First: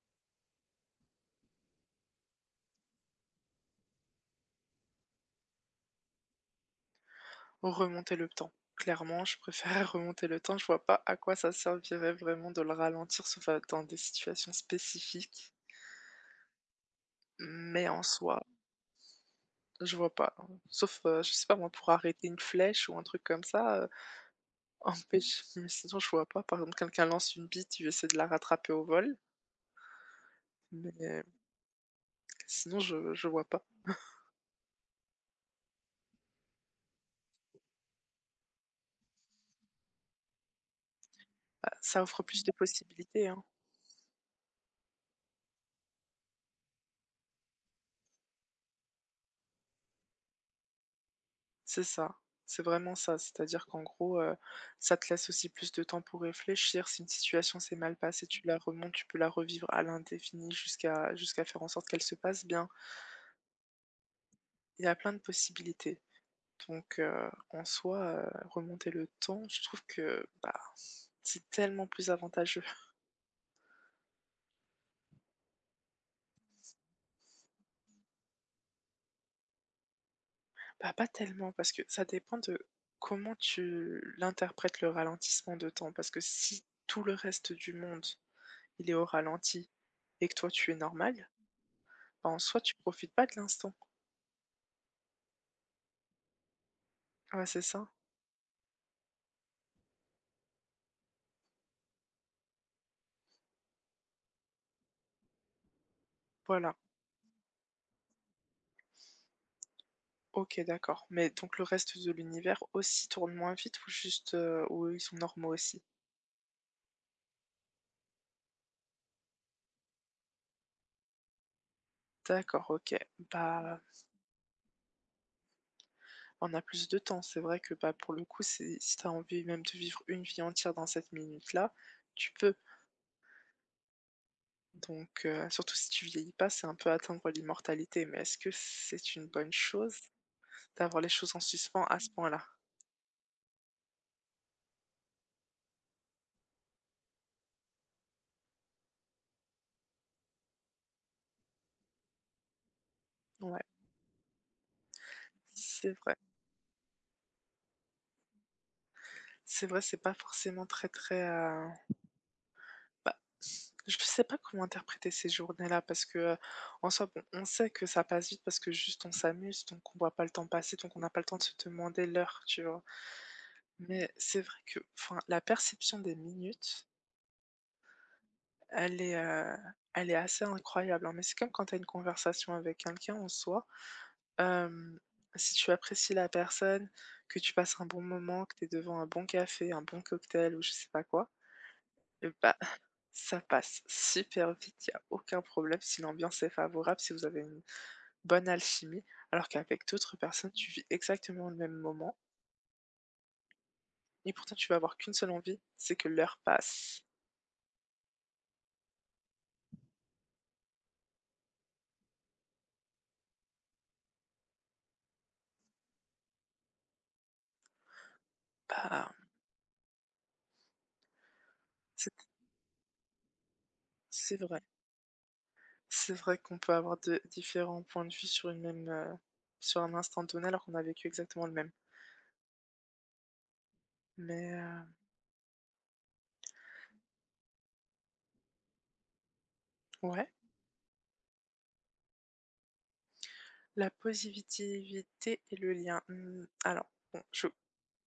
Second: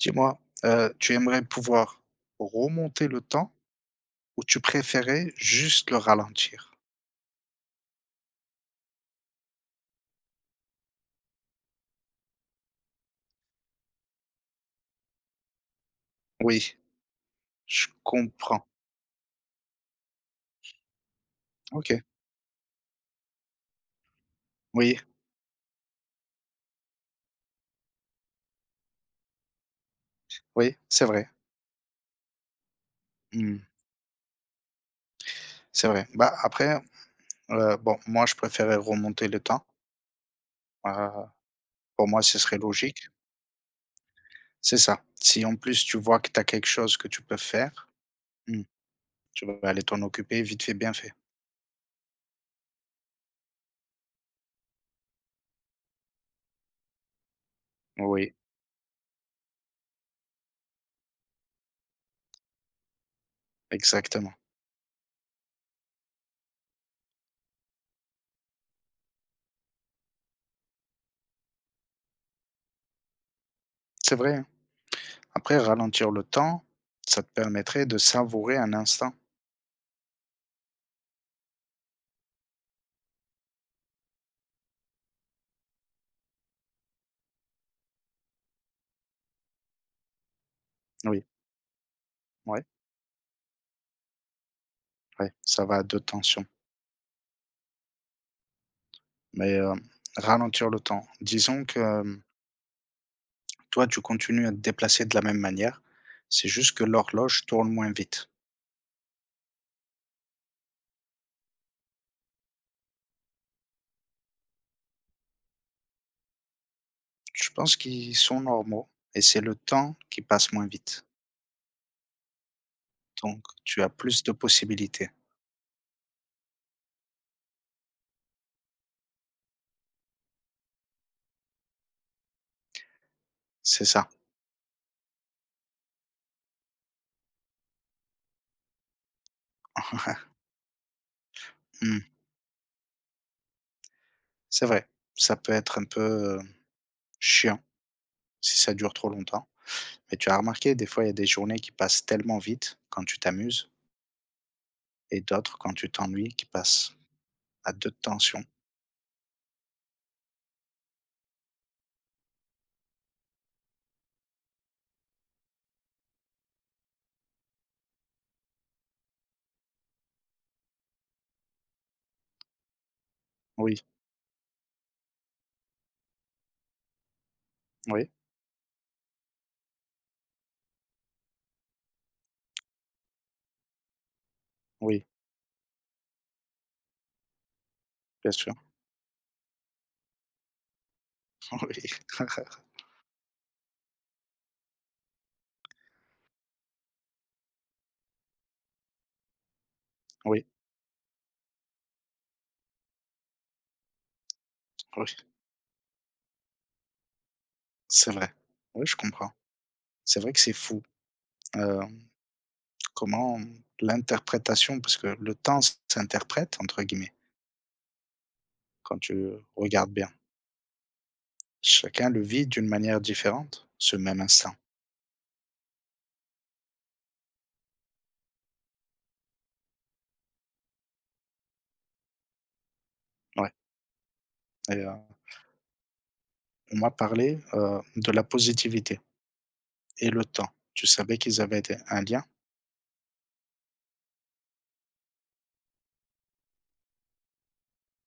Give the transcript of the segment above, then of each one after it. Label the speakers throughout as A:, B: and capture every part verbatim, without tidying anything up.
A: Dis-moi, heu, tu aimerais pouvoir remonter le temps ou tu préférais juste le ralentir?
B: Remonter le temps. Clairement, je préfère remonter le temps. Je vois pas à quoi ça servirait vraiment de le ralentir, sauf à dans des situations spécifiques.
A: Oui, je
B: Mais en soi,
A: comprends.
B: je vois pas. Hein. Sauf, heu, je sais pas moi, pour
A: OK.
B: arrêter une flèche ou un truc comme ça, heu,
A: Oui,
B: empêche mais sinon je vois pas. Par exemple, quelqu'un lance une bille, tu essaies de la rattraper au vol,
A: oui,
B: mais
A: c'est
B: euh,
A: vrai.
B: sinon je je vois
A: Mmh.
B: pas.
A: C'est vrai. Bah, après, heu, bon, moi, je préférais remonter le temps. Heu,
B: Bah, ça
A: pour moi,
B: offre
A: ce
B: plus de
A: serait logique.
B: possibilités, hein.
A: C'est ça. Si, en plus, tu vois que tu as quelque chose que tu peux faire, mmh, tu vas aller t'en occuper vite fait, bien fait.
B: C'est ça, c'est vraiment ça. C'est-à-dire qu'en gros, heu, ça te laisse aussi plus de temps pour réfléchir. Si une situation s'est mal passée,
A: Oui,
B: tu la remontes, tu peux la revivre à l'indéfini jusqu'à jusqu'à faire en sorte qu'elle se passe bien.
A: exactement.
B: Il y a plein de possibilités. Donc heu, en soi, heu, remonter le temps, je trouve que, bah, c'est tellement plus avantageux.
A: C'est vrai, hein. Après ralentir le temps, ça te permettrait de savourer un instant.
B: Bah, pas tellement parce que ça dépend de comment tu l'interprètes le ralentissement de temps. Parce que si tout le reste du monde, il est au ralenti et que toi tu es
A: Oui,
B: normal. Bah, en soi,
A: ouais.
B: tu profites pas de l'instant.
A: Ouais, ça va à deux tensions,
B: Ouais, c'est ça.
A: mais heu, ralentir le temps. Disons que, hem, toi, tu continues à te déplacer de la même manière, c'est
B: Voilà.
A: juste que l'horloge tourne moins vite.
B: OK, d'accord. Mais donc le reste de l'univers aussi tourne moins vite ou juste, heu, ou eux, ils sont normaux aussi?
A: Je pense qu'ils sont normaux et c'est le temps qui passe moins vite,
B: D'accord, OK.
A: donc
B: Bah,
A: tu as plus de possibilités.
B: on a plus de temps. C'est vrai que, bah, pour le coup, c'est si t'as envie même de vivre une vie entière dans cette minute-là, tu peux.
A: C'est ça.
B: Donc heu, surtout si tu vieillis pas, c'est un peu atteindre l'immortalité. Mais est-ce que c'est une bonne chose d'avoir les choses en suspens à
A: Mmh,
B: ce point-là?
A: c'est vrai, ça peut être un peu, heu, chiant si ça dure trop longtemps, mais tu as remarqué, des fois, il y a des journées qui passent tellement vite quand tu
B: Ouais,
A: t'amuses et d'autres quand tu
B: c'est vrai.
A: t'ennuies qui passent à deux tensions.
B: C'est vrai, c'est pas forcément très, très, heu, bah je sais pas comment interpréter ces journées-là parce que, heu, en soi, bon, on sait que ça passe vite parce que juste on s'amuse, donc on voit pas le temps passer, donc on n'a pas le temps de se demander l'heure, tu vois?
A: Oui,
B: Mais c'est vrai que, enfin, la perception des minutes,
A: oui,
B: elle est, heu, elle est assez incroyable, hein. Mais c'est comme quand tu as une conversation avec quelqu'un en soi, hem,
A: oui.
B: si tu apprécies la personne, que tu passes un bon
A: Bien
B: moment,
A: sûr.
B: que tu es devant un bon café, un bon cocktail ou je sais pas quoi, bah, ça passe super vite, il y a aucun problème si l'ambiance est favorable, si vous avez une bonne alchimie, alors qu'avec d'autres
A: Oui. Oui,
B: personnes, tu vis exactement le même moment et pourtant tu vas avoir qu'une
A: oui,
B: seule envie, c'est que l'heure passe.
A: c'est vrai. Oui, je comprends. C'est vrai que c'est fou, hem, comment l'interprétation parce que le temps «s'interprète» entre guillemets, quand
B: Bah,
A: tu regardes bien. Chacun
B: c'est
A: le vit d'une manière différente, ce même
B: c'est
A: instant.
B: vrai. C'est vrai qu'on peut avoir de différents points de vue sur une même, heu, sur un instant donné alors qu'on a vécu exactement le même.
A: Ouais
B: Mais,
A: et
B: heu,
A: heu, on m'a parlé, heu, de la positivité et le
B: ouais,
A: temps. Tu savais qu'ils avaient des un lien?
B: la positivité et le lien, mmh, alors bon, je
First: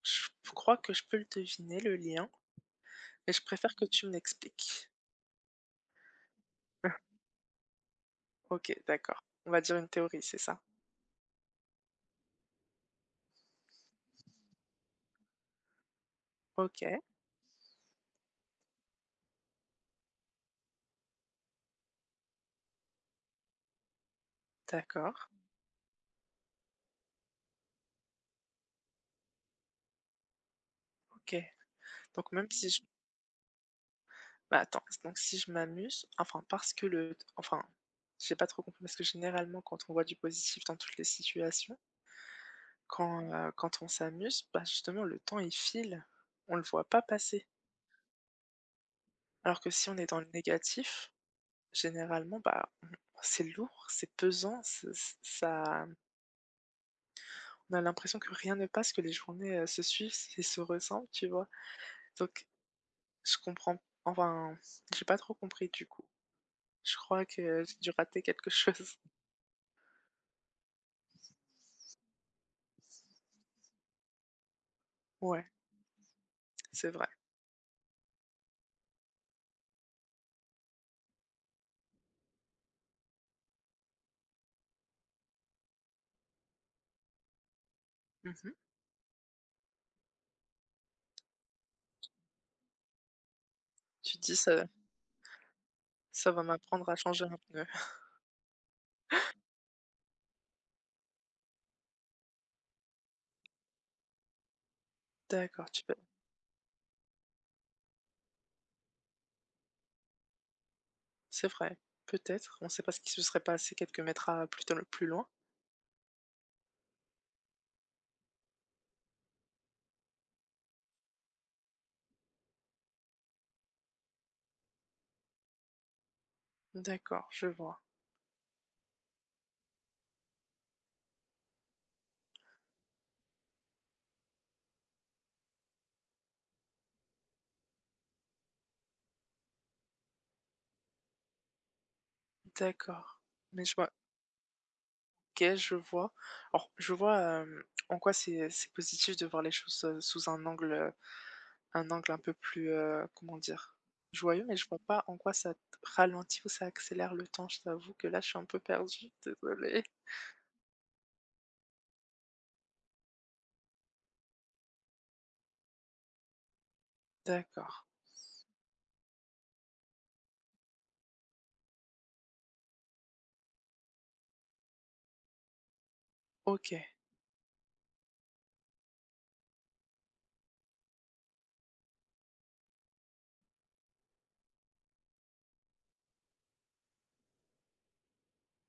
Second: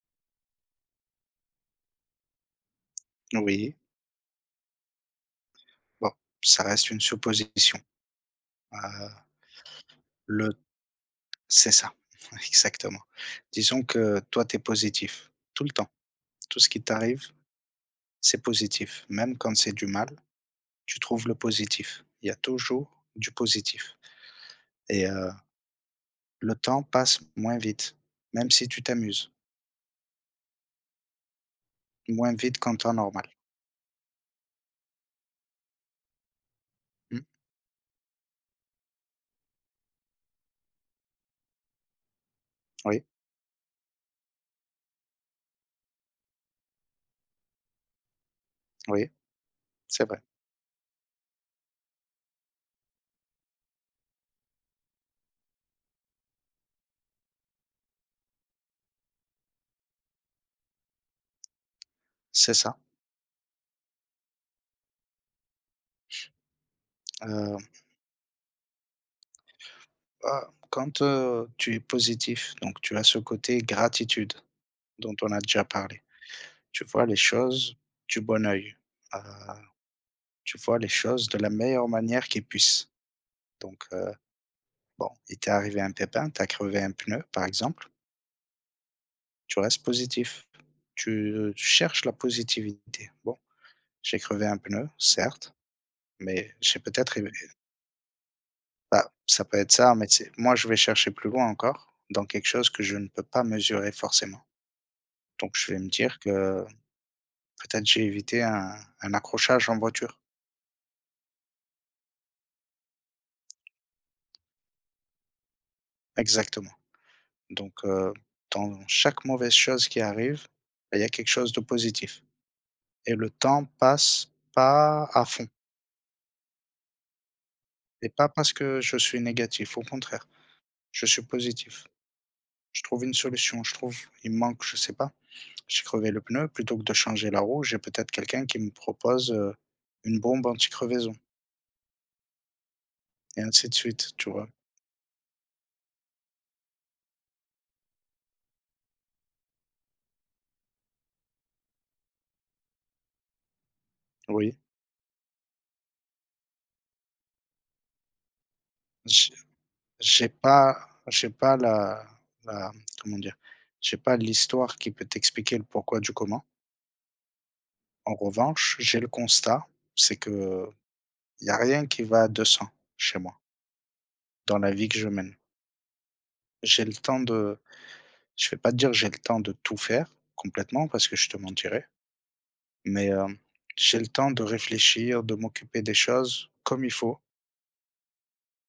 B: je crois que je peux le deviner, le lien, mais je préfère
A: Oui,
B: que tu me l'expliques.
A: bon, ça reste une supposition.
B: OK,
A: Heu,
B: d'accord. On va dire une théorie, c'est
A: le
B: ça?
A: C'est ça, exactement. Disons que toi, tu es positif tout le temps. Tout ce qui
B: OK,
A: t'arrive, c'est positif. Même quand c'est du mal, tu trouves le positif. Il y a toujours du positif. Et
B: d'accord,
A: heu, le temps passe moins vite, même si tu t'amuses,
B: OK. Donc
A: moins
B: même
A: vite
B: si
A: qu'en
B: je,
A: temps normal.
B: bah, attends, donc si je m'amuse, enfin parce que le,
A: Mmh,
B: enfin, j'ai pas trop compris parce que généralement quand on voit du positif dans toutes les situations,
A: oui,
B: quand, heu, quand on s'amuse, bah, justement le temps il file, on le voit pas passer.
A: oui,
B: Alors que si on
A: c'est
B: est dans
A: vrai,
B: le négatif, généralement, bah, on c'est lourd, c'est pesant, ce ç ça, on a l'impression que rien ne passe, que les journées, heu, se suivent et se ressemblent, tu vois? Donc
A: c'est ça.
B: je comprends, enfin, j'ai pas trop compris du coup. Je crois
A: Heu,
B: que j'ai dû rater quelque chose.
A: Bah, quand, heu, tu es positif, donc tu as ce côté gratitude dont on a
B: Ouais,
A: déjà parlé. Tu
B: c'est
A: vois
B: vrai.
A: les choses du bon œil, heu tu vois les choses de la meilleure manière qu'ils puissent. Donc, heu, bon, il t'est arrivé un pépin, t'as crevé un pneu, par exemple,
B: Mmh.
A: tu restes positif. Tu euh, cherches la positivité. Bon, j'ai
B: Tu te dis : «
A: crevé un
B: «Ça
A: pneu, certes,
B: ça va
A: mais j'ai
B: m'apprendre à
A: peut-être é
B: changer un pneu ».
A: bah, ça peut être ça, mais c'est moi, je vais chercher plus loin encore, dans quelque chose que je ne peux pas mesurer forcément. Donc
B: D'accord,
A: je vais
B: tu
A: me
B: peux,
A: dire que peut-être j'ai évité un un accrochage en voiture.
B: c'est vrai, peut-être, on ne sait pas ce qui se serait passé quelques mètres à plus tel plus loin.
A: Exactement. Donc, heu, dans chaque mauvaise chose qui arrive, bah, il y a quelque chose de positif. Et le temps passe pas à fond
B: D'accord, je vois.
A: et pas parce que je suis négatif, au contraire, je suis positif. Je trouve une solution, je trouve il me manque, je sais pas, j'ai crevé le pneu, plutôt que de changer la roue, j'ai peut-être quelqu'un qui me propose, heu, une bombe anti-crevaison
B: D'accord,
A: et
B: mais
A: ainsi
B: je
A: de
B: vois.
A: suite, tu vois?
B: OK, je vois. Alors je vois, hem, en quoi c'est c'est positif de voir les choses, heu, sous un angle, un angle un peu plus, heu, comment dire? Joyeux, mais
A: Oui,
B: je vois pas en quoi ça t ralentit ou ça accélère le temps. Je t'avoue que là, je suis un peu perdue,
A: j'ai
B: désolée.
A: j'ai pas j'ai pas la la comment dire? J'ai pas l'histoire qui peut t'expliquer le pourquoi du comment.
B: D'accord.
A: En revanche, j'ai le constat, c'est qu'il y a rien qui va à deux cents chez moi. Dans la vie que je mène.
B: OK.
A: J'ai le temps de Je vais pas te dire que j'ai le temps de tout faire complètement parce que je te mentirais, mais, hem, j'ai le temps de réfléchir, de m'occuper des choses comme il faut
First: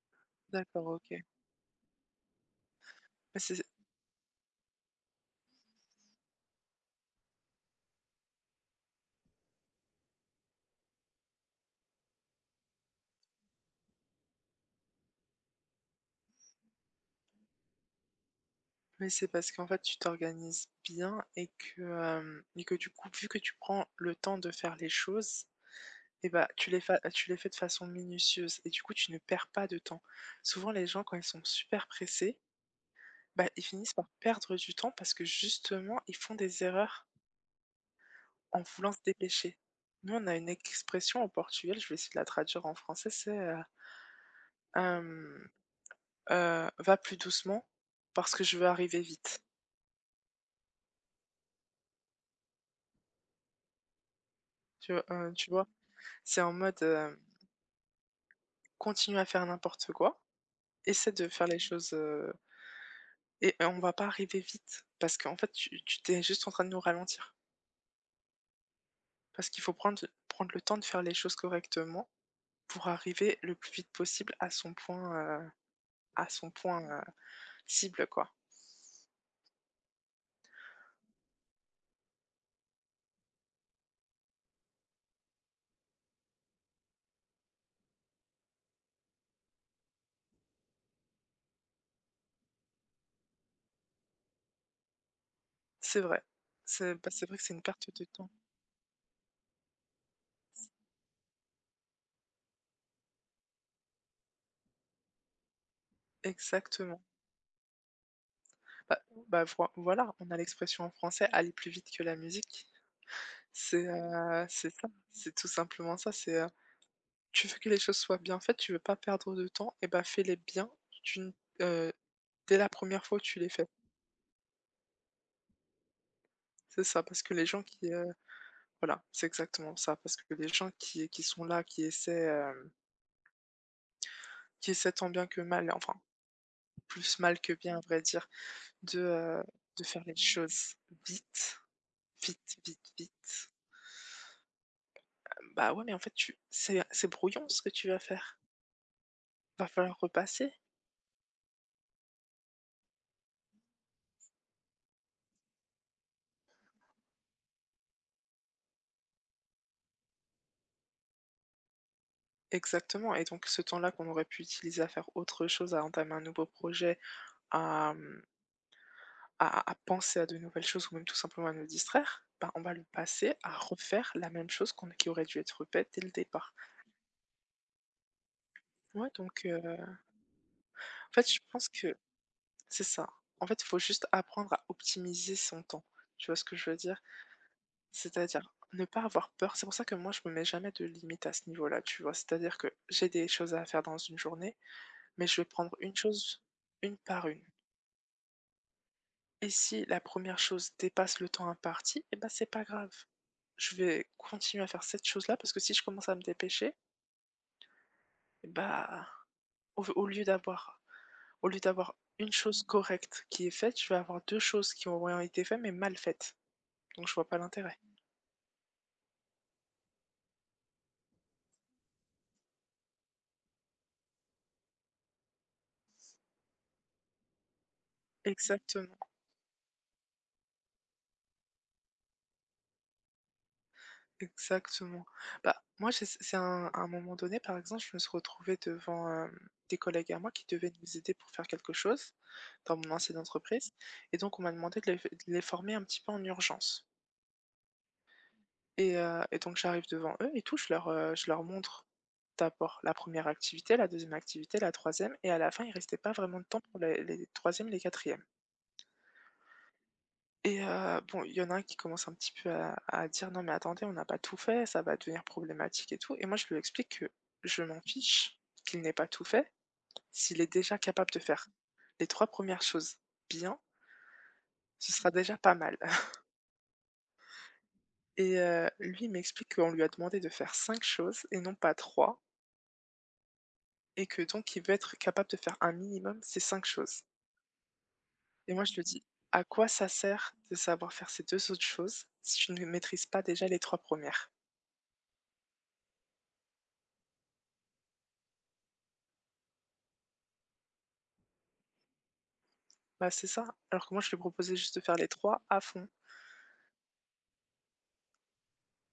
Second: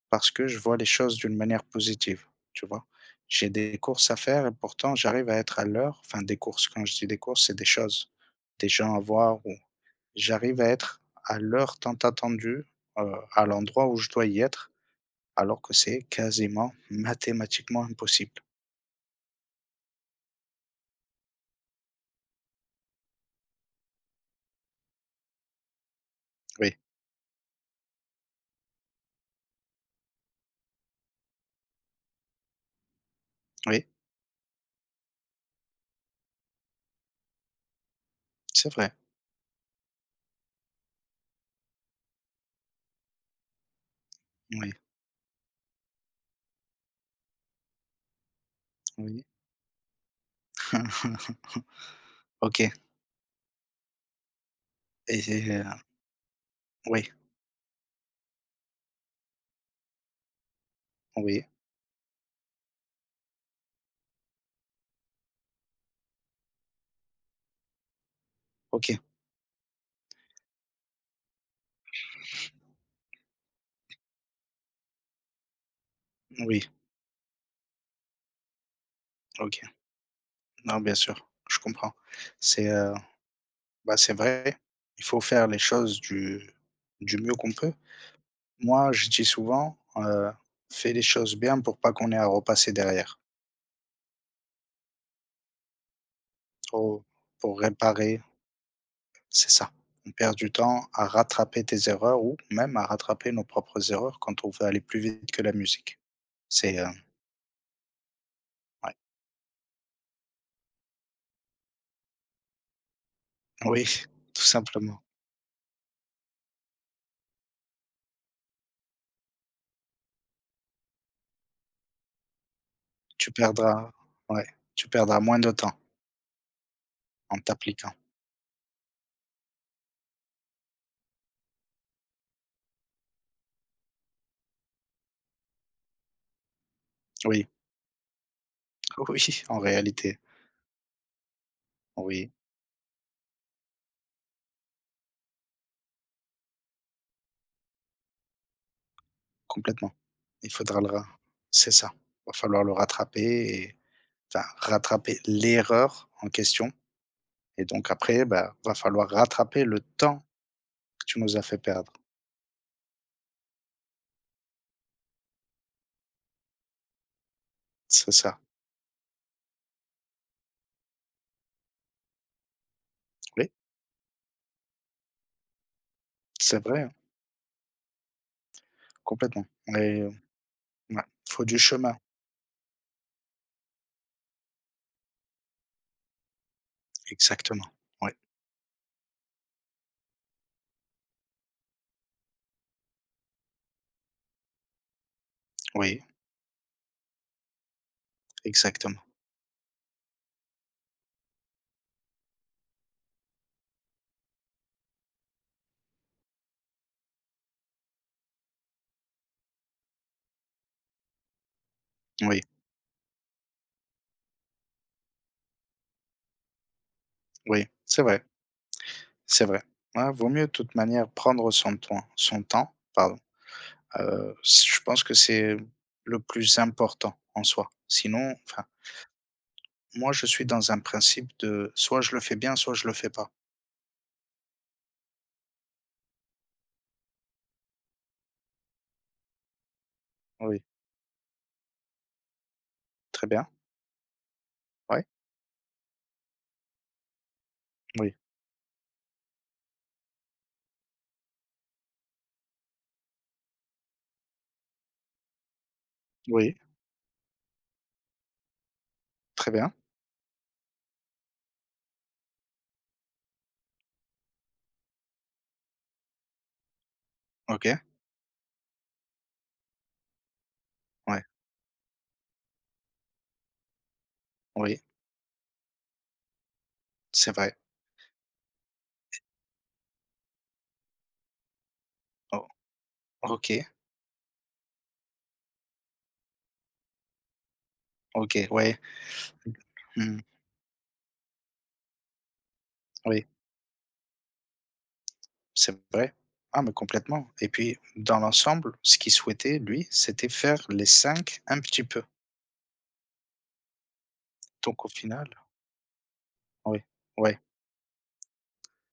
A: parce que je vois les
B: D'accord,
A: choses
B: OK.
A: d'une manière positive, tu vois?
B: Mais
A: J'ai
B: c'est
A: des courses à faire et pourtant j'arrive à être à l'heure, enfin des courses, quand je dis des courses, c'est des choses, des gens à voir ou j'arrive à être à l'heure tant attendue, heu, à l'endroit où je dois y être alors que c'est quasiment mathématiquement impossible.
B: mais c'est parce qu'en fait, tu t'organises bien et que, hem et que du coup, vu que tu prends le temps de faire les choses et bah, tu
A: Oui,
B: les fa tu les fais de façon minutieuse et du coup, tu ne perds pas de temps. Souvent, les gens, quand ils sont super pressés, bah, ils
A: oui,
B: finissent par perdre du temps parce que justement, ils font des erreurs. En
A: c'est
B: voulant
A: vrai.
B: se dépêcher. Nous, on a une expression au Portugal, je vais essayer de la traduire en français, c'est, heu,
A: Oui,
B: hem, heu: Va plus doucement parce que je veux arriver
A: oui.
B: vite ».
A: OK
B: Tu v
A: et
B: heu, tu
A: c'est, euh,
B: vois? C'est en mode,
A: oui,
B: heu, continue à faire n'importe quoi, essaie de
A: oui,
B: faire les choses, heu et euh, on va pas arriver vite parce qu'en fait, tu tu tu es juste en train de nous ralentir.
A: OK,
B: Parce qu'il faut prendre prendre le temps de faire les choses correctement pour arriver le plus vite possible à son point, heu, à son
A: oui,
B: point, heu, cible, quoi.
A: OK. Non, bien sûr, je comprends. C'est, heu, bah, c'est vrai, il faut faire les choses du du mieux qu'on peut. Moi, je dis souvent, heu: «Fais les choses bien pour pas qu'on ait à repasser derrière,
B: C'est vrai. C'est
A: pour
B: bah, c'est vrai que c'est
A: pour
B: une perte de
A: réparer».
B: temps.
A: C'est ça. On perd du temps à rattraper tes erreurs ou même à rattraper nos propres erreurs quand on veut aller plus vite que la musique. C'est, heu,
B: Exactement.
A: ouais.
B: Bah bah, voi voilà, on a l'expression en français « aller plus vite que la musique ».
A: Oui,
B: C'est,
A: tout
B: heu, c'est ça,
A: simplement.
B: c'est tout simplement ça, c'est, heu, tu veux que les choses soient bien faites, tu veux pas perdre de temps et bah, fais-les bien d'une, heu, dès la première fois où
A: Tu
B: tu les fais.
A: perdras Ouais, tu perdras moins de temps
B: C'est ça, parce que
A: en
B: les gens qui,
A: t'appliquant.
B: heu voilà, c'est exactement ça, parce que les gens qui qui sont là, qui essaient, hem, qui essaient tant bien que mal, enfin, plus mal
A: Oui,
B: que bien à vrai dire, de, heu,
A: oui, en
B: de faire les
A: réalité,
B: choses vite.
A: oui,
B: Vite, vite, vite. Bah, ouais, mais en fait, tu c'est c'est brouillon ce que tu vas faire. Va
A: complètement.
B: falloir
A: Il
B: repasser.
A: faudra le ra C'est ça. Va falloir le rattraper et enfin, rattraper l'erreur en question et donc après, bah, va falloir rattraper le temps que tu nous as fait perdre.
B: Exactement et donc ce temps-là qu'on aurait pu utiliser à faire autre chose, à entamer un nouveau projet, à,
A: C'est
B: mmh,
A: ça.
B: à à penser à de nouvelles choses ou même tout simplement à nous distraire, bah, on va le passer
A: Oui,
B: à refaire la même chose qu'on qui aurait dû être faite dès le départ.
A: c'est vrai, hein,
B: Ouais, donc
A: complètement
B: heu,
A: et heu, ouais,
B: en fait, je
A: faut du
B: pense
A: chemin.
B: que c'est ça. En fait, il faut juste apprendre à optimiser son temps. Tu vois ce que je veux dire?
A: Exactement. Oui,
B: C'est-à-dire ne pas avoir peur. C'est pour ça que moi, je me mets jamais de limite à ce niveau-là, tu vois? C'est-à-dire que j'ai des choses à faire dans une journée, mais je vais prendre une
A: oui,
B: chose, une par une.
A: exactement.
B: Et si la première chose dépasse le temps imparti, eh ben, c'est pas grave. Je vais continuer à faire cette chose-là parce que si je commence à me dépêcher, eh bah, au, au lieu d'avoir, au lieu d'avoir une
A: Oui,
B: chose correcte qui est faite, je vais avoir deux choses qui ont été faites mais mal faites. Donc, je vois pas
A: oui,
B: l'intérêt.
A: c'est vrai. C'est vrai. Ouais, vaut mieux de toute manière prendre son temps. son temps, pardon. Heu, c Je pense que c'est le plus important en soi. Sinon enfin,
B: Exactement.
A: moi je suis dans un principe de soit je le fais bien, soit je le fais pas.
B: Exactement. Bah, moi, je c'est un à un moment donné, par exemple, je me suis retrouvée devant, hem, des collègues à moi qui
A: Oui,
B: devaient nous aider pour faire quelque chose dans mon ancienne
A: très bien.
B: entreprise et donc on m'a demandé de les
A: Ouais,
B: de les former un petit peu en urgence
A: oui,
B: et heu et donc j'arrive devant eux et tout, je leur, heu, je leur montre d'abord la première activité, la deuxième activité, la troisième, et à la fin, il restait pas vraiment de
A: oui,
B: temps pour les les trois et les quatrièmes.
A: très bien.
B: Et heu, bon, il y en a un qui commence un petit peu à à dire : « Non mais attendez, on n'a pas tout fait, ça va devenir problématique et tout » et moi je lui explique que je
A: OK,
B: m'en fiche qu'il n'ait pas tout fait, s'il est déjà capable de
A: ouais,
B: faire les trois premières choses bien,
A: oui,
B: ce sera déjà pas mal.
A: c'est vrai.
B: Et heu, lui il m'explique qu'on lui a demandé de faire cinq choses et non pas trois,
A: O OK,
B: et que donc il veut être capable de faire un minimum ces cinq choses
A: OK,
B: et moi je
A: ouais,
B: lui dis : « À quoi ça
A: mmh,
B: sert de savoir faire ces deux autres choses si tu ne maîtrises pas
A: oui,
B: déjà les trois premières. »
A: c'est vrai. Ah mais complètement et puis dans l'ensemble, ce qu'il souhaitait lui, c'était faire les cinq un petit peu.
B: Bah, c'est ça, alors que moi je lui proposais juste de
A: Donc au
B: faire les
A: final
B: trois à fond,
A: oui, ouais.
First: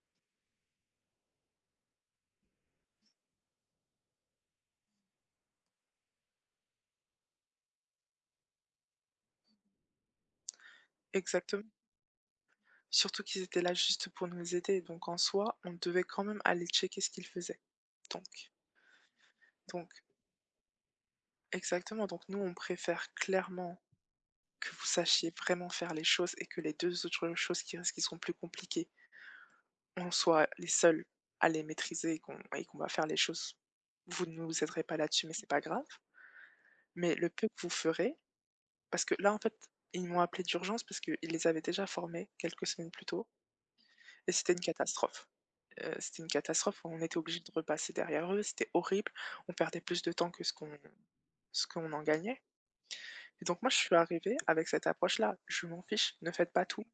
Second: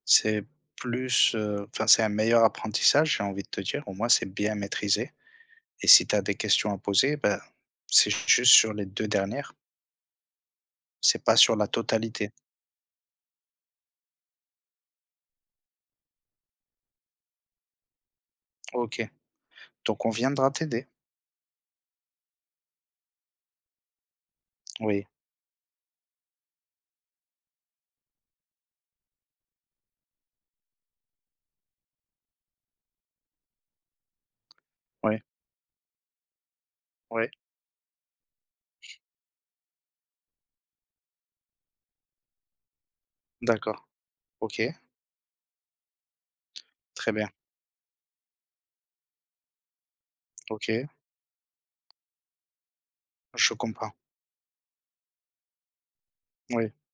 A: C'est plus, heu, enfin, c'est un meilleur apprentissage, j'ai envie de te dire. Au moins, c'est bien maîtrisé et si tu as des questions à poser, ben c'est juste sur les deux dernières, c'est pas sur
B: exactement.
A: la totalité.
B: Surtout qu'ils étaient là juste pour nous aider, donc en soi, on devait quand même aller checker ce qu'ils faisaient, donc
A: OK,
B: donc
A: donc on viendra t'aider.
B: exactement, donc nous, on préfère clairement que vous
A: Oui,
B: sachiez vraiment faire les choses et que les deux autres choses qui restent, qui seront plus compliquées, on soit les seuls à les maîtriser et qu'on et qu'on va faire les choses. Vous ne nous aiderez pas
A: oui,
B: là-dessus, mais c'est pas grave, mais le
A: oui,
B: peu que vous ferez, parce que là, en fait, ils m'ont appelé d'urgence parce qu'ils les avaient déjà formés quelques semaines plus tôt.
A: d'accord.
B: Et c'était une
A: OK,
B: catastrophe. Heu, c'était une catastrophe, on
A: très
B: était
A: bien.
B: obligé de repasser derrière eux, c'était horrible. On perdait plus de temps que ce qu'on
A: OK,
B: ce qu'on en gagnait et
A: je
B: donc moi, je
A: comprends.
B: suis arrivée avec cette approche-là. Je m'en fiche, ne faites pas
A: Oui,
B: tout.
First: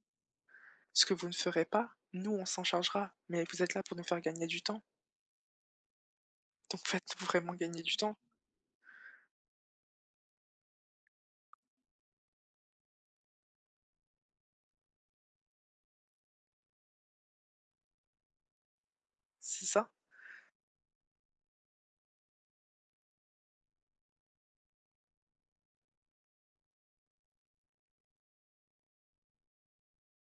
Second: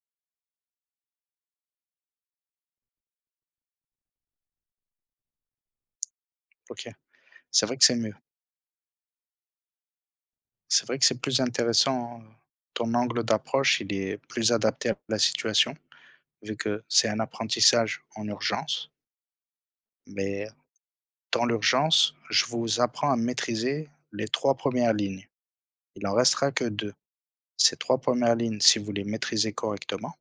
B: Ce que vous ne ferez pas, nous, on s'en chargera, mais vous êtes là pour nous faire gagner du temps, donc
A: OK.
B: faites-nous vraiment
A: C'est vrai
B: gagner
A: que c'est
B: du
A: mieux.
B: temps.
A: C'est vrai que c'est plus intéressant, heu, ton angle d'approche, il est plus adapté à la situation, vu que c'est un apprentissage en urgence,
B: C'est ça,
A: mais dans l'urgence, je vous apprends à maîtriser les trois premières lignes. Il en restera que deux. Ces trois premières lignes, si vous les maîtrisez correctement,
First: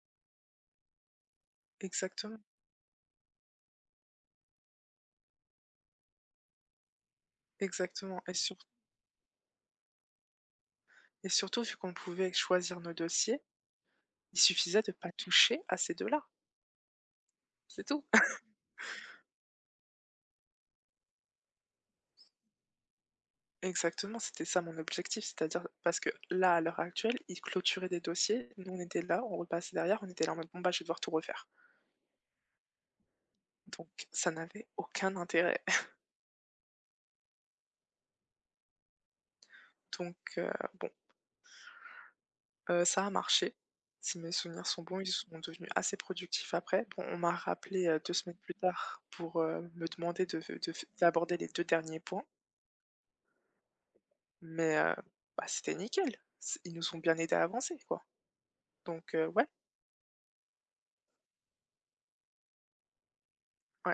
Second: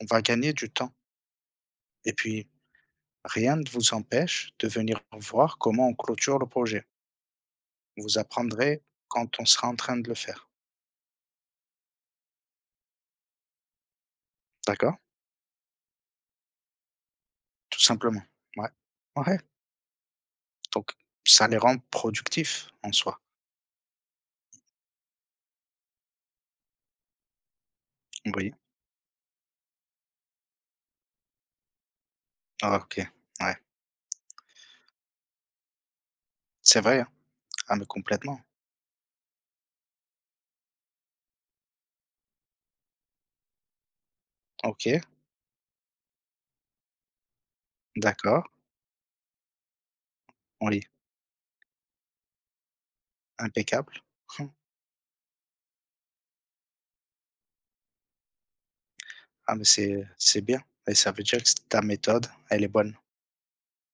A: on va gagner du temps et
B: exactement,
A: puis rien ne vous empêche de venir voir comment on clôture le projet. Vous
B: exactement et sur
A: apprendrez quand on sera en train de le faire.
B: et surtout vu qu'on pouvait choisir nos dossiers, il suffisait de
A: D'accord?
B: ne pas toucher à ces deux là,
A: Tout
B: c'est tout.
A: simplement. Ouais. Ouais, donc ça les rend productifs en soi.
B: Exactement, c'était ça mon objectif, c'est-à-dire parce que là, à l'heure actuelle, ils clôturaient des dossiers,
A: Oui.
B: nous on était là, on repassait derrière, on était là en mode bon bah je vais devoir tout refaire.
A: Ah OK. Ouais.
B: Donc ça n'avait aucun intérêt.
A: C'est vrai, hein. Ah mais complètement.
B: Donc euh, bon, euh, ça a marché. Si mes souvenirs sont bons,
A: OK,
B: ils sont devenus assez productifs après. Bon, on m'a rappelé euh, deux semaines
A: d'accord.
B: plus tard pour euh, me demander de, de-
A: Oui,
B: d'aborder les deux derniers points,
A: impeccable.
B: mais euh, bah, c'était nickel. C- Ils nous ont bien aidé à avancer, quoi. Donc euh, ouais,
A: Ah mais c'est c'est bien et ça veut dire que c ta méthode, elle est bonne.
B: ouais.